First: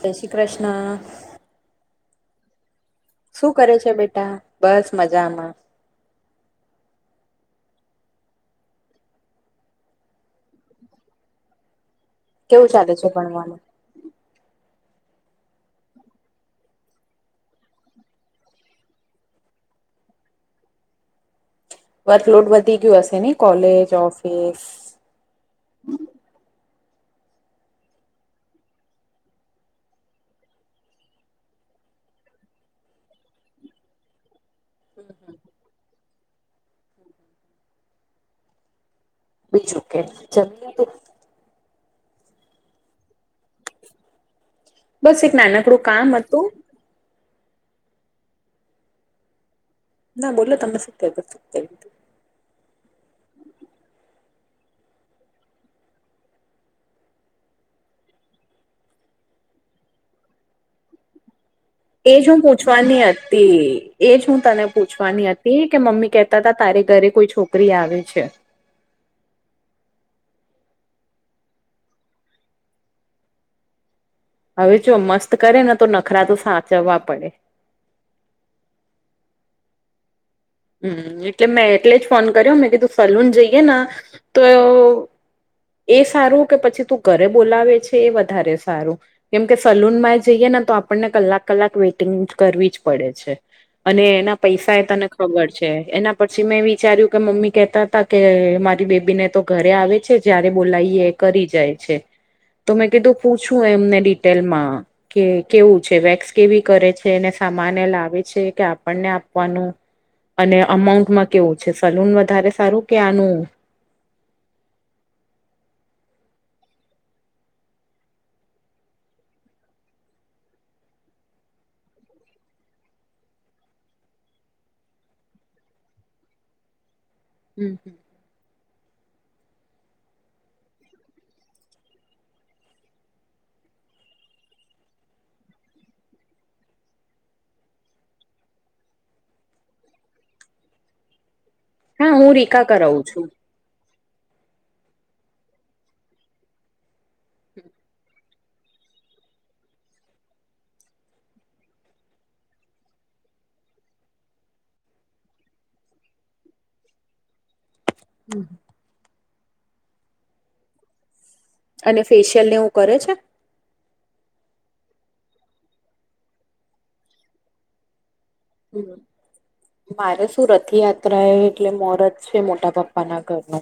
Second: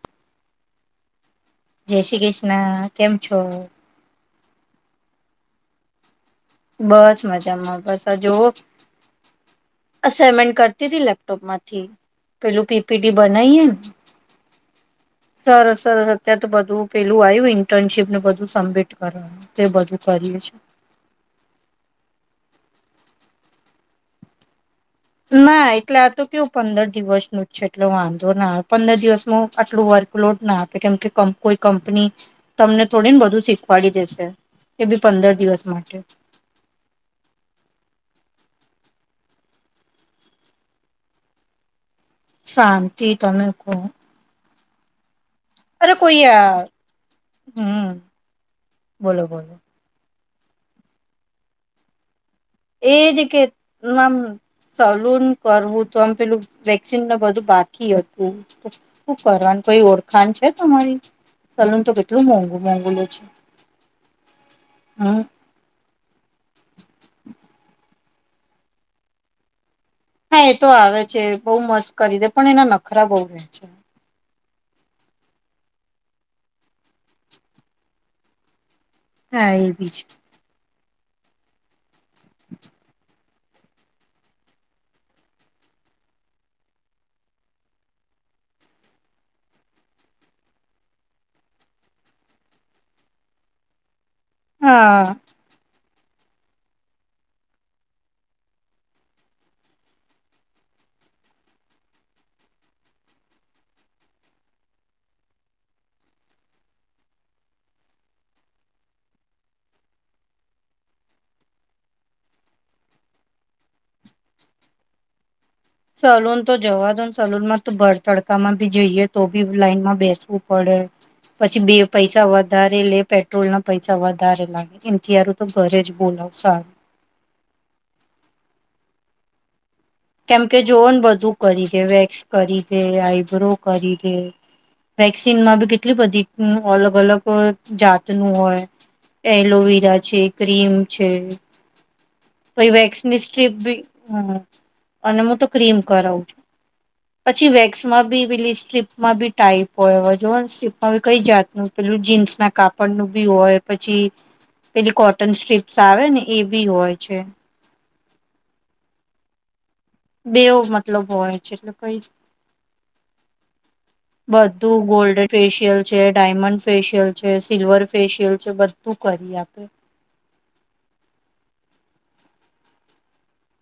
જય શ્રી કૃષ્ણ. જય શ્રી કૃષ્ણ. કેમ છો? શું કરે છે બેટા બસ મજામાં. બસ મજામાં બસ આ જો. અસાાઈનમેન્ટ કરતી હતીી લેપટોપ માંથી કેવું પેલું ચાલે છે પીપીડી ભણવાનું બનાવીએને. સર સર અત્યારે તો બધું પેલું આવ્યું ઇન્ટર્નશીપ ને બધું સબમિટ કરવાનું. તે બધું કરીએ છીએ. વર્કલોડ વધી ગયું હશે ને કોલેજ ઓફિસ. ના એટલે આ તો કેવું પંદર દિવસ ન જ છે એટલો વાંધો ના આવે પંદર દિવસ ન આટલું વર્ક. લોટ ના આપે કેમ કે કોઈ કંપની તમને થોડીને બધું શીખવાડી દેશે. એ બી પંદર દિવસ માટે. બીજું કે જમ. શાંતિ તમે કહ. બસ સિકસ. અરે કોઈ આ હમ બોલો બોલો. ના બોલો તમ સી્ સકતેું. એ જે કે નામ. સલૂન કરવું તો આમ પેલું વેક્સન ન બધું બાકી હતું. શું કરવાનું કઈ ઓળખાણ છે તમારી. સલૂન તો એજ કેટલું હું મોંઘું મોંઘું પૂછવાની લે છે. હતી એજ હું તને હમ પૂછવાની હતી. એ કે મમ્મી કેતા હતા તારે ઘરે કોઈ છોકરી આવે છે. હા એ તો આવે છે બહુ મસ્ત કરી દે પણ એના નખરા બઉુ વ છે. હવે જો મસ્ત કરે ને તો નખરા તો સાચવવા પડે. હા એ બી છે. હમ એટલે મેં એટલે જ ફોન કર્યો મેં કે તું સલૂન જઈએ ને તો. એ સારું કે પછી તું ઘરે બોલાવે છે એ વધારે સારું. કેમ કે સલૂન માં જઈએ ને તો આપણને કલાક કલાક વેઇટિંગ કરવી જ પડે છે. અને એના પૈસા એ તને. હા. ખબર છે એના પછી મેં વિચાર્યું કે મમ્મી કેતા હતા કે મારી બેબીને તો. ઘરે આવે છે જ્યારે બોલાવીએ કરી જાય છે. તો મેં કીધું પૂછું એમને ડિટેલ માં. કે કેવું છે વેક્સ કેવી કરે છેને સામાન લાવે છે કે આપણને આપવાનું. અને અમાઉન્ટમાં કેવું છે સલૂન વધારે સારું કે આનું. સલૂન તો જવા દો ને સલૂનમાં તો ભર તડકામાં ભી જઈએ તો બી લાઈનમાં બેસવું પડે પછી બે પૈસા વધારે લે પેટ્રોલ ના પૈસા વધારે લાગે એમ. તો ઘરે જ બોલાવ સાર. હમ હમ. કેમકે જોન બધું કરી દે વેક્સ કરી દે આઈબ્રો કરી દે. વેક્સિનમાં બી કેટલી બધી અલગ અલગ જાતનું હોય. એલોવેરા છે ક્રીમ છે. હા હું રીકા તો કરાવું વેક્સની છું સ્ટ્રીપ બી હ અને હું તો ક્રીમ કરાવું છું. હ. પછી વેક્સમાં બી પેલી સ્ટ્રીપમાં બી ટાઈપ હોય જોને સ્ટ્રીપમાં બી કઈ જાતનું. પેલું જીન્સ ના કાપડ ન બી હોય પછી. પેલી કોટન સ્ટ્રીપ્સ આવે ને એ બી હોય છે. હમ. બેવ મતલબ હોય છે એટલે કઈ. અને ફેશિયલને એવું કરે છે? બધું ગોલ્ડ ફેશિયલ છે ડાયમંડ ફેશિયલ છે સિલ્વર ફેશિયલ. બધું કરી આપે. મારે સુરથયાત્રા એ એટલે મોરત છે મોટા પપ્પાના ઘરનો.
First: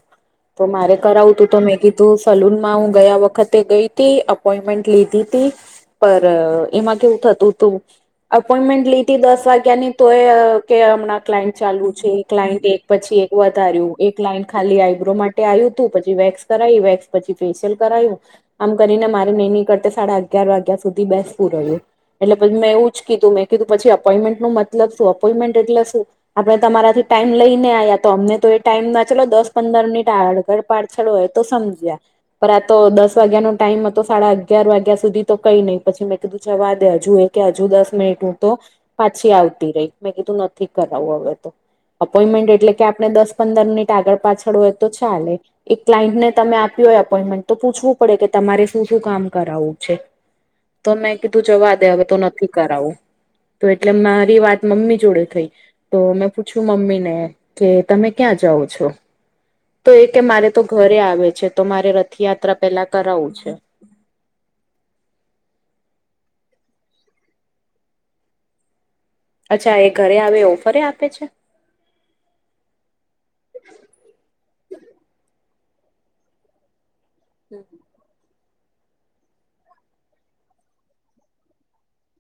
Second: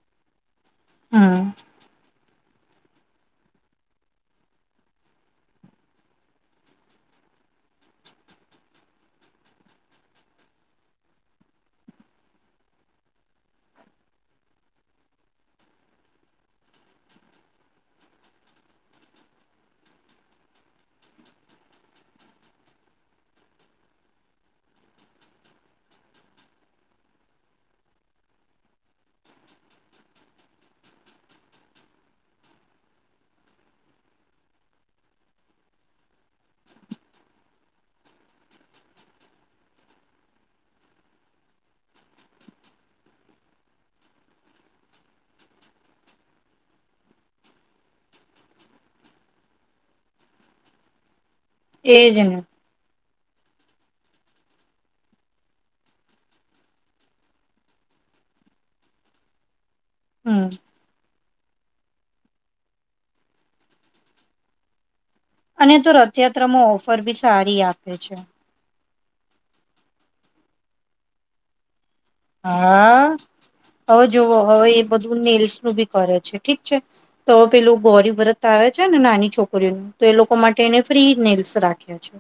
તો મારે કરાવું હમ તું તો મેં કીધું. સલૂનમાં હું ગયા વખતે ગઈ હતી અપોઈન્ટમેન્ટ લીધી હતીી. પર એમાં કેવું થતું હતું અપોઈન્ટમેન્ટ લી દસ વાગે. ની તો એ કે હમણાં ક્લાયન્ટ ચાલુ છે ક્લાયન્ટ એક પછી એક વધાર્યું. એક લાઈન ખાલી આઈબ્રો માટે આવ્યું હતું પછી વેક્સ કરાય વેક્સ પછી ફેેશિયલ કરાયું. આમ કરીને મારે નહી નીકળતા સાડા અગિયાર વાગ્યા સુધી બેસતું રહ્યું. એટલે મેં એવું જ કીધું મેં કીધું પછી અપોન્ટમેન્ટ ન મતલબ શું અપોન્ટમેન્ટ એટલે શું. આપડણે તમારાથી ટાઈમ લઈ ને આ્યા તો અમને તો એ ટાઈમ ના ચલો દસ પંદર મિનિટ આગડ. ગળ પાછળ હોય તો સમજ્યા. પર આ તો દસ વાગ્યાનોો ટાઈમ હતો સાડા અગિયાર વાગ્યા સુધી તો કઈ નહીિ પછી મેં કીધું જવા દે હજુ એ. કે હજુ દસ મિનિટ હું તો પાછી આવતી રહી મેં કીધું નથી કરાવું હવે તો. અપોઈન્ટમેન્ટ એટલે કે આપણે દસ પંદર મિનિટ આગળ પાછળ હોય તો ચાલે. એક ક્લાયન્ટને તમે આપ્યું હોય એપોઈન્ટમેન્ટ તો પૂછવું પડે કે તમારે શું શું કામ કરાવવું છે. તો મેં કીધું જવા દે હવે એજ તો ને નથી કરાવું. તો એટલે મારી વાત મમ્મી જોડે થઈ. તો મેં પૂછ્યું મમ્મીને કે તમે ક્યાં જાઓ છો. તો એ કે હમ મારે તો ઘરે આવે છે તો મારે રથયાત્રા પેલા કરાવું છે. અને તો રથયાત્રામાં ઓફર બી સારી આપે છે. અચ્છા એ ઘરે આવે ઓફરે આપે છે. હા હવે જોવો હવે એ બધું નેલ્સ નું ભી કરે છે ઠીક છે. તો પેલો ગૌરી વ્રત. આવે છે ને નાની છોકરીઓ ન તો એ લોકો માટે એને ફ્રી નેલ્સ રાખ્યા છે.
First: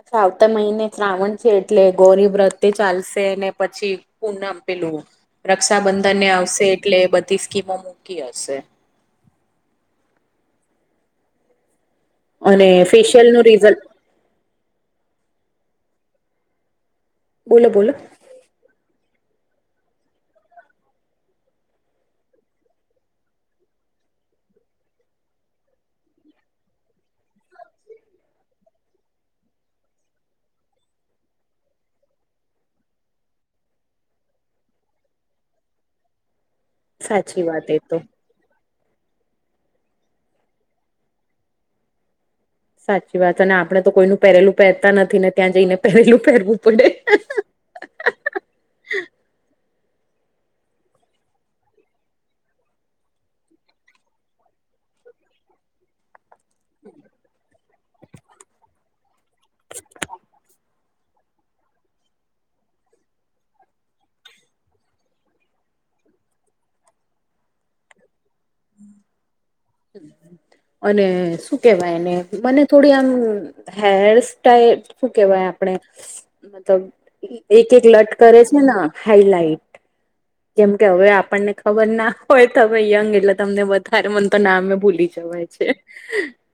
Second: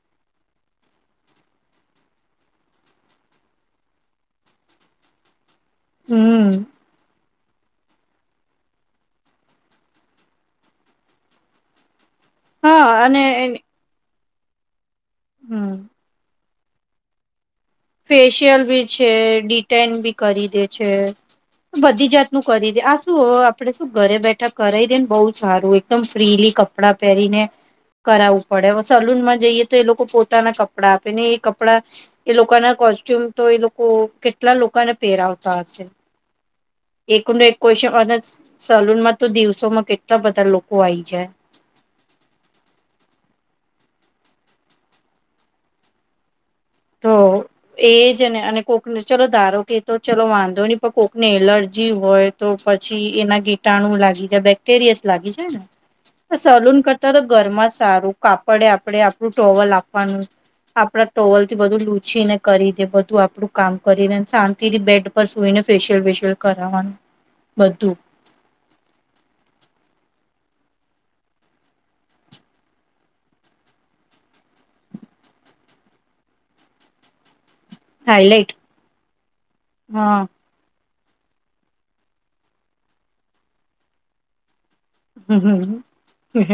અ્છા આવતા મહિને શ્રાવણ છે એટલે ગૌરી વ્રત ચાલશે ને પછી. પૂણ આપેલું રક્ષાબંધનને હમ આવશે એટલે બધી સ્કીમો મૂકી હશે. અને હા ફેશિયલ અને નું રીઝલ. હમ. બોલો બોલો. ફેશિયલ બી છે ડિટઇન બી કરી દે છે. બધી જાતનુંું કરી દે આ શું આપડે શું ઘરે બેઠા કરાવ દેએ ને બહુ સારું એકદમ ફ્રીલી ક. કપડા પહેરીને. કરાવવું પડે હવે સલૂન માં જઈએ તો એ લોકો પોતાના કપડાં આપે ને એ કપડા. એ લોકોના કોસ્ટ્યુમ તો એ લોકો કેટલા લોકોને પેરાવતા હશે. એક સાચી એક વાત એ તો કોન અને સલૂનમાં તો દિવસોમાં કેટલા બધા લોકો આવી જાય. સાચી વાત અને આપડણે તો કોઈનું પહેરેલું પહેરતા નથી ને ત્યાં જઈને પહેરેલું પહેરવું. પડે તો. એજ ને અને કોકને ચલો ધારો કે તો ચલો વાંધો નહી પણ કોકને એલર્જી હોય. તો પછી એના કીટાણુ લાગી જાય બેક્ટેરિયાસ લાગી જાય ને. સલૂન કરતા તો ઘરમાં સારું કાપડે આપણે આપણું ટોવલ આપવાનું. આપણા ટોલ. થી બધું લૂચી ને કરી દે બધું આપણું કામ કરીને શાંતિથી બેડ પર સુઈને ફેશિયલ વેશિયલ. કરાવવાનું બધું. અને શું કેવાય એને મને થોડી આમ. હેર સ્ટાઈલ શું કેવાય આપણે મતલબ. એક એક લટ કરે હાઈલાઈટ છે ન હાઈલાઈટ હા કેમ કે હવે આપણને ખબર ના હોય તોમે યંગ એટલે તમને વધારે મને તો ના નામે ભૂલી ય છે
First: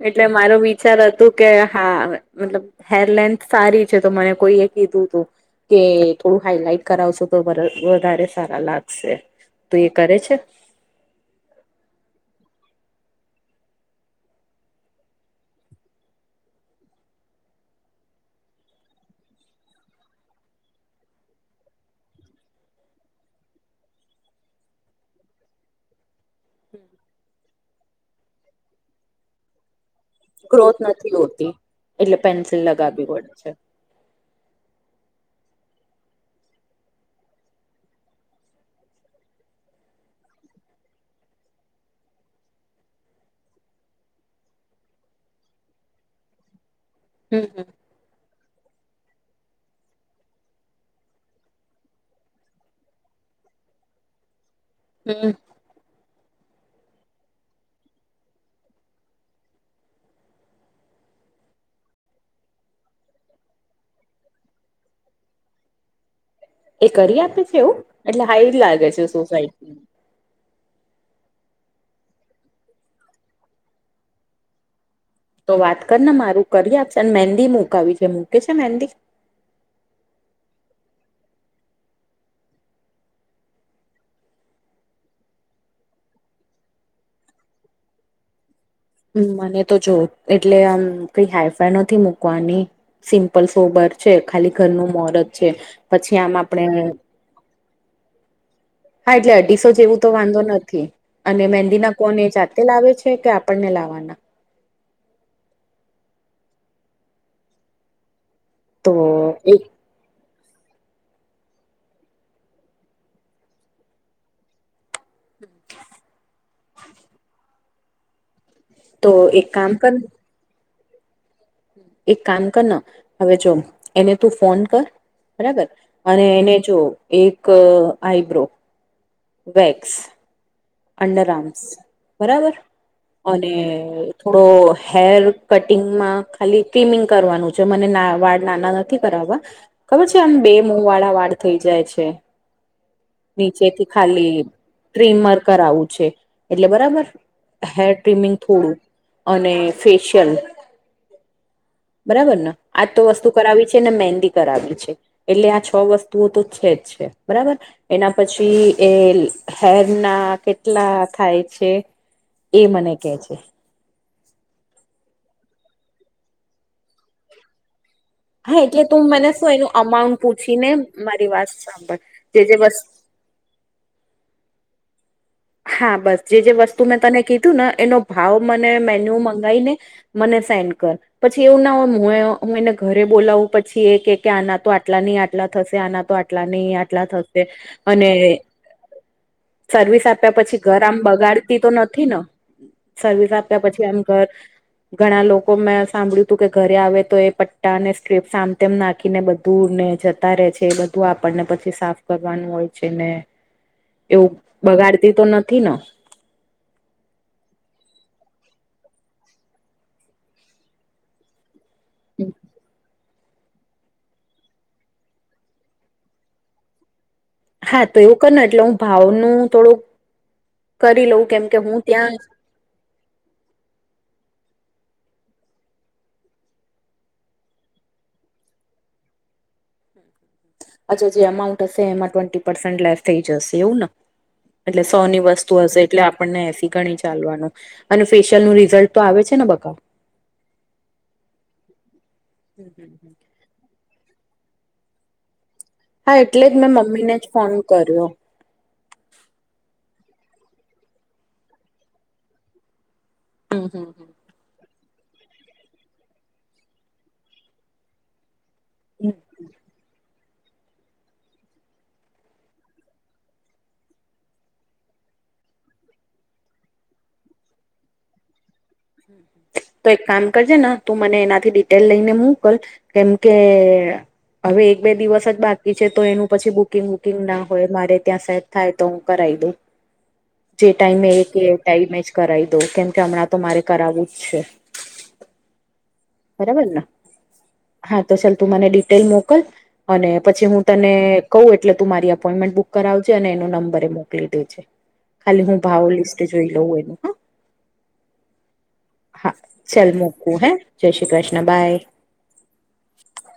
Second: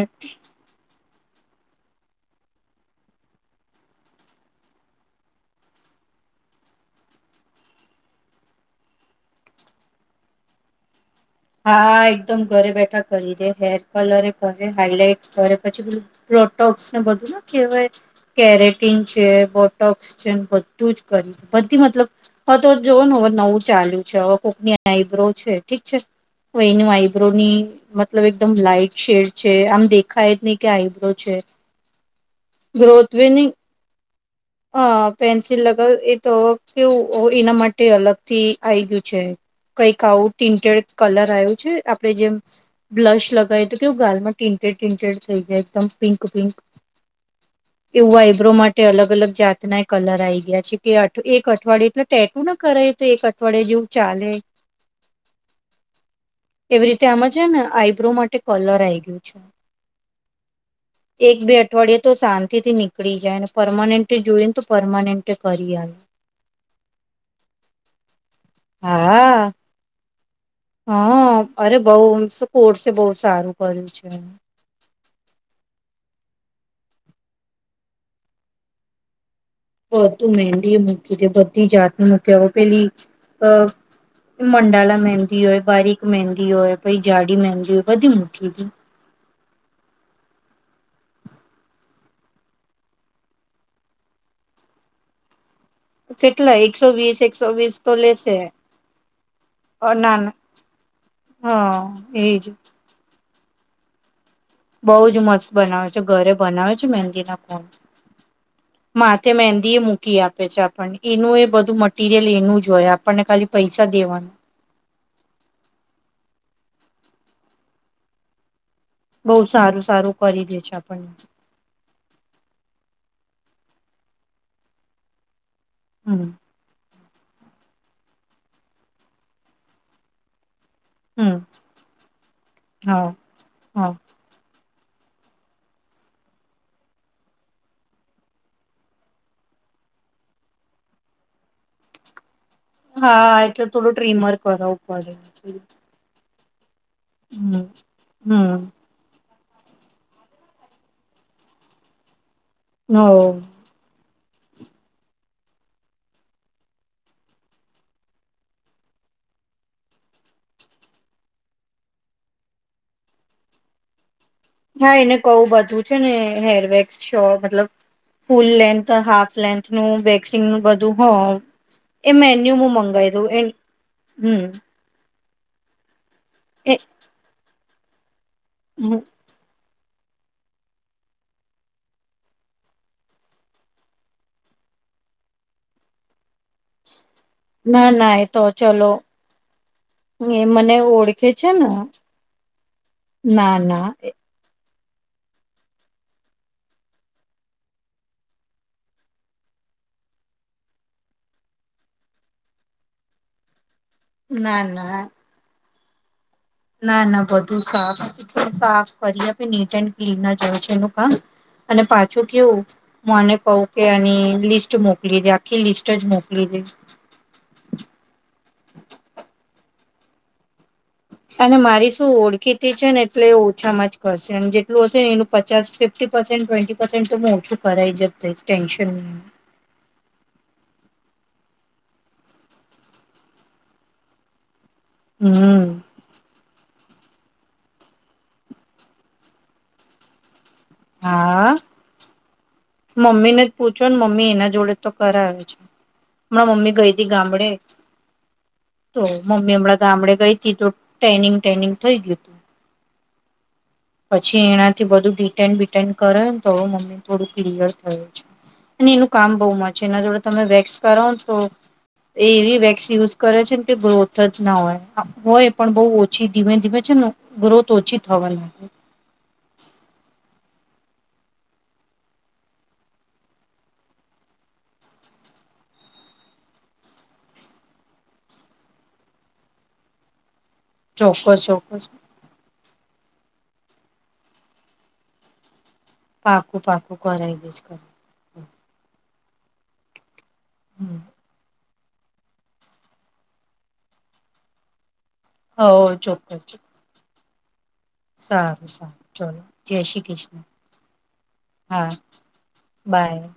એટલે મારો બી અ ચાલ હતું કે હા મતલબ હેર લેન્થ સારી છે તો મને કોઈએ કીધું તું. કે થોડું હાઈલાઈટ કરાવશો તો વધારે સારા લાગશે. તો એ કરે છે. હા એકદમ ઘરે બેઠા કરી દે હેર કલરે કરે હાઈલાઈટ કરે પછી પેલું. બોોક્સ ને બધું ને કહેવાય. કેરેટીન છે બોટોક્સ છે બધું જ કર્યું છે બધી મતલબ. હવે તો જોવનું હવે નવું ચાલુ છે હવે કોકની આઈબ્રો છે ઠીક છે. એની વાઇબ્રો ની મતલબ એકદમ લાાઈટ શેડ છે આમ દેખાય જ નહી કે ગ્રોથ આઈબ્રો નથી છે હોતી એટલે પેન્સિલ લગાવવી ગ્રોથ વે પડે છે. નહી અ પેન્સિલ લગાવ એ તો કેવું એના માટે અલગ થી આઇ ગયું છે. કંઈક આવું ટિન્ટેડ કલર આવ્યું છે આપડે જેમ બ્લશ લગાવ તો કેવું ગાલમાં ટીન્ટેડ ટીન્ટેડ થઈ જાય એકદમ પિંક પિંક હમ હમ એવું આઈબ્રો માટે અલગ અલગ જાતના એ કલર આ આઈ ગયા છે કે એક અઠવાડિયે એટલે ટેટું ના કરે તો એક અઠવાડયે જેવું ચાલે. હમ એવી રીતે આમાં છે ને આઈબ્રો માટે કલર આઈ ગયો છે. [unintelligible] એક બે અઠવાડિયે તો શાંતિ થી નીકળી જાય ને પરમાનન્ટ જોઈને તો પરમાનન્ટ કરી આવે. એ કરી આપે છે એવું એટલે હાઈ લાગે છે હા સોસાયટી હા અરે બઉ કોર્સે બહુ સારું કર્યું છે. તો વાત કર ને મારું કરી આપશેને મહેંદી મુૂકાવી છે મૂકે છે મેંદી બંધુ મેહેંદી મૂકી તે બધી જાતને મુૂક્યા વ પેલી અ મંડાલા મહેંદી હોય બારીક મહેંદી હોય પછ જાડી મહેંદી હોય બધી મુઠ્ઠી દે. હમ મને તો જો એટલે આમ કઈ હાઈફાઈ નથી મૂકવાની સિમ્પલ સોબર છે ખાલી ઘરનું મોરત છે. પછી આમ કેટલા આપણે એકસો વીસ એકસો વીસ તો લેશે. હા એટલે અઢીસો જેવું ના તો ના વાંધો નથી અને મહેંદીના હા કોને એ એજ જાતે લાવે છે કે આપે આપને લાવવાના બઉ જ મસ્ત બનાવે છે ઘરે બનાવે છે મહેંદીના કોણ તો માથે એક મેદી મુ ઈ આપે છે આપણને એનું એ બધું મટીરિયલ એનું જ હોય આપણને ખાલી પૈસા દેવાનું. હમ [unintelligible] તો બહુ એક કામ સારું કર સારું કરી દે છે આપણને. એક કામ કર ના હવે જો એને તું ફોન કર બરાબર. અને હમ એને જોવ એક આઈબ્રો વેક્સ અંડર હમ આર્મ્સ બરાબર હા અને હા થોડો હેર કટિંગમાં ખાલી ટ્રિમિંગ કરવાનું છે મને વાળ નાના નથી કરાવવા ખબર છે આમ બે મુ વાળા વાળ થઇ જાય છે. હા એટલે નીચેથી થોડું ટ્રીમર કરાવવું પડે. આવું છે એટલે બરાબર હમ હેર ટ્રિમિંગ હમ થોડું અને ફેશિયલ બરાબર ને આજ તો હ વસ્તુ કરાવી છે ને મહેંદી કરાવી છે. એટલે આ છ વસ્તુઓ તો છે જ છે બરાબર. એના પછી એ હેર ના કેટલા થાય છે એ મને કે છે. હા એને કહું બધું છે ને હેરવેક્સ શો મતલબ ફૂલ હા એટલે લેન્થ તું મને હાફ શું લેન્થ એનું નું અમાઉન્ટ વેક્સિંગ નું પૂછીને બધું હ મારી વાત સાંભળ એ જે જે મેન્યુું વસ્ મંગાઈ લોએ હમ હા બસ જે જે એ વસ્તુ મેં તને કીધું ને એનો ભાવ મને મેન્યુ મંગાવી ને મને સેન્ડ કર પછી એવું ના હોય હું હું એને ઘરે બોલાવું પછી એ કે કે આના તો આટલા નહીં આટલા થશે આના તો આટ આટલા નહીં આટલા થશે ના અને ના એ તો ચલો સર્વિસ આપશે આપ્યા એ પછી મને ઘર આમ ઓળખે છે બગાડતી તો નથી ને સર્વિસ ના આપ્યા પછી ના આમ ઘર ઘણા લોકો મેં સાંભળ્યું તું કે ઘરે આવે તો એ પટ્ટા ને સ્ટ્રીપ સામ તેમ નાખીને બધ દૂર ને જતા રહે છે એ બધું આપણને પછી સાફ કરવાનું હોય છે ને એવું ના ના બગાડતી તો નથી ને ના ના બધું સાફ સાફ કરી આપે નીટ એન્ડ ક્લીન જાય છે એનું કામ અને પાછું કેવું મને કહ કે અને લિસ્ટ મોકલી દે આખી લિસ્ટ જ મોકલી દે હા તો એવું કર એટલે હું ભાવનુંું થોડુંક કરી લઉં કેમ અને કે હું મારી શું ત્યાં છે ઓળખીતી ને એટલે એ ઓછામાં જ કરશે અને જેલું હશે ને એનું પચાસ ફિફ્ટી પર્સેન્ટ ટ્વેન્ટી પર્સેન્ટ તોું ઓછું. કરરાાય જ ટેન્શન ન [unintelligible] અચ્છા જે એમાઉન્ટ હશે એમાં ટ્વેન્ટી પર્સેન્ટ લેસ થઈ જશે એવું ને એટલે સોની વસ્તુ હમ હશે એટલે આપણને એસી ગણી ચાલવાનું અને ફેશિયલ નું રિઝલ્ટ તો આવે છે ને બકા હા હમ હમ મમ્મી ને જ પૂછો ને મમ્મી એના જોડે તો કર આવે છે હા એટલે જ મારી મેં મમ્મી ગઈ હતી મમ્મીને જ ગામડે ફોન કર્યો. તો મમ્મી હમણાં ગામડે ગઈ હતીથી તો ટ્રેનિંગ ટ્રેનિંગ થઈ ગયું હતું [unintelligible] પછી એનાથી બધું ડિટેન બિટેન કરે ને તો મમ્મી થોડું ક્લિયર થયું છે અને એનું હમ. કામ બહુ મ છે એના જોડે તમે વેક્સ કરો છો એવી વેક્સ યુઝ કરે છે ને કે ગ્રોથ જ ના હોય હોય પણ બઉુ ઓછી ધીમે ધીમે છે ગ્રોથ ઓછી થવા લાગે તો એક કામ કરજે ને તું મને એનાથી ડિટેલ લઈને મોકલ કેમ કે હવે એક બે દિવસ જ બાકી છે તો એનું પછી બુકિંગ વુકિંગ ના હોય મારે ત્યાં સેટ થાય તો હું કરાવી દઉં જે ટાઈમે ચોક્કસ એક એ ચોક્કસ ટાઈમે જ કરાવી દઉ કેમ કે હમણાં તો મારે કરાવવું જ છે પાકું બરાબર ને. પાકું કર એ ગજ કર હા તો ચાલ તું મને ડિટેલ મોકલ અને પછી હું તને હમ કઉું એટલે તું મારી અપોઈન્ટમેન્ટ બુક કરાવજે અને એનો નંબર એ મોકલી દેજ ખાલી હું હો ભાવ લિસ્ટ ચોક્કસ જોઈ લઉં એનું હા સારું સારું ચલો જય ચાલ શ્રી મૂકવું કૃષ્ણ હે જય શ્રી કૃષ્ણ બાય હા બાય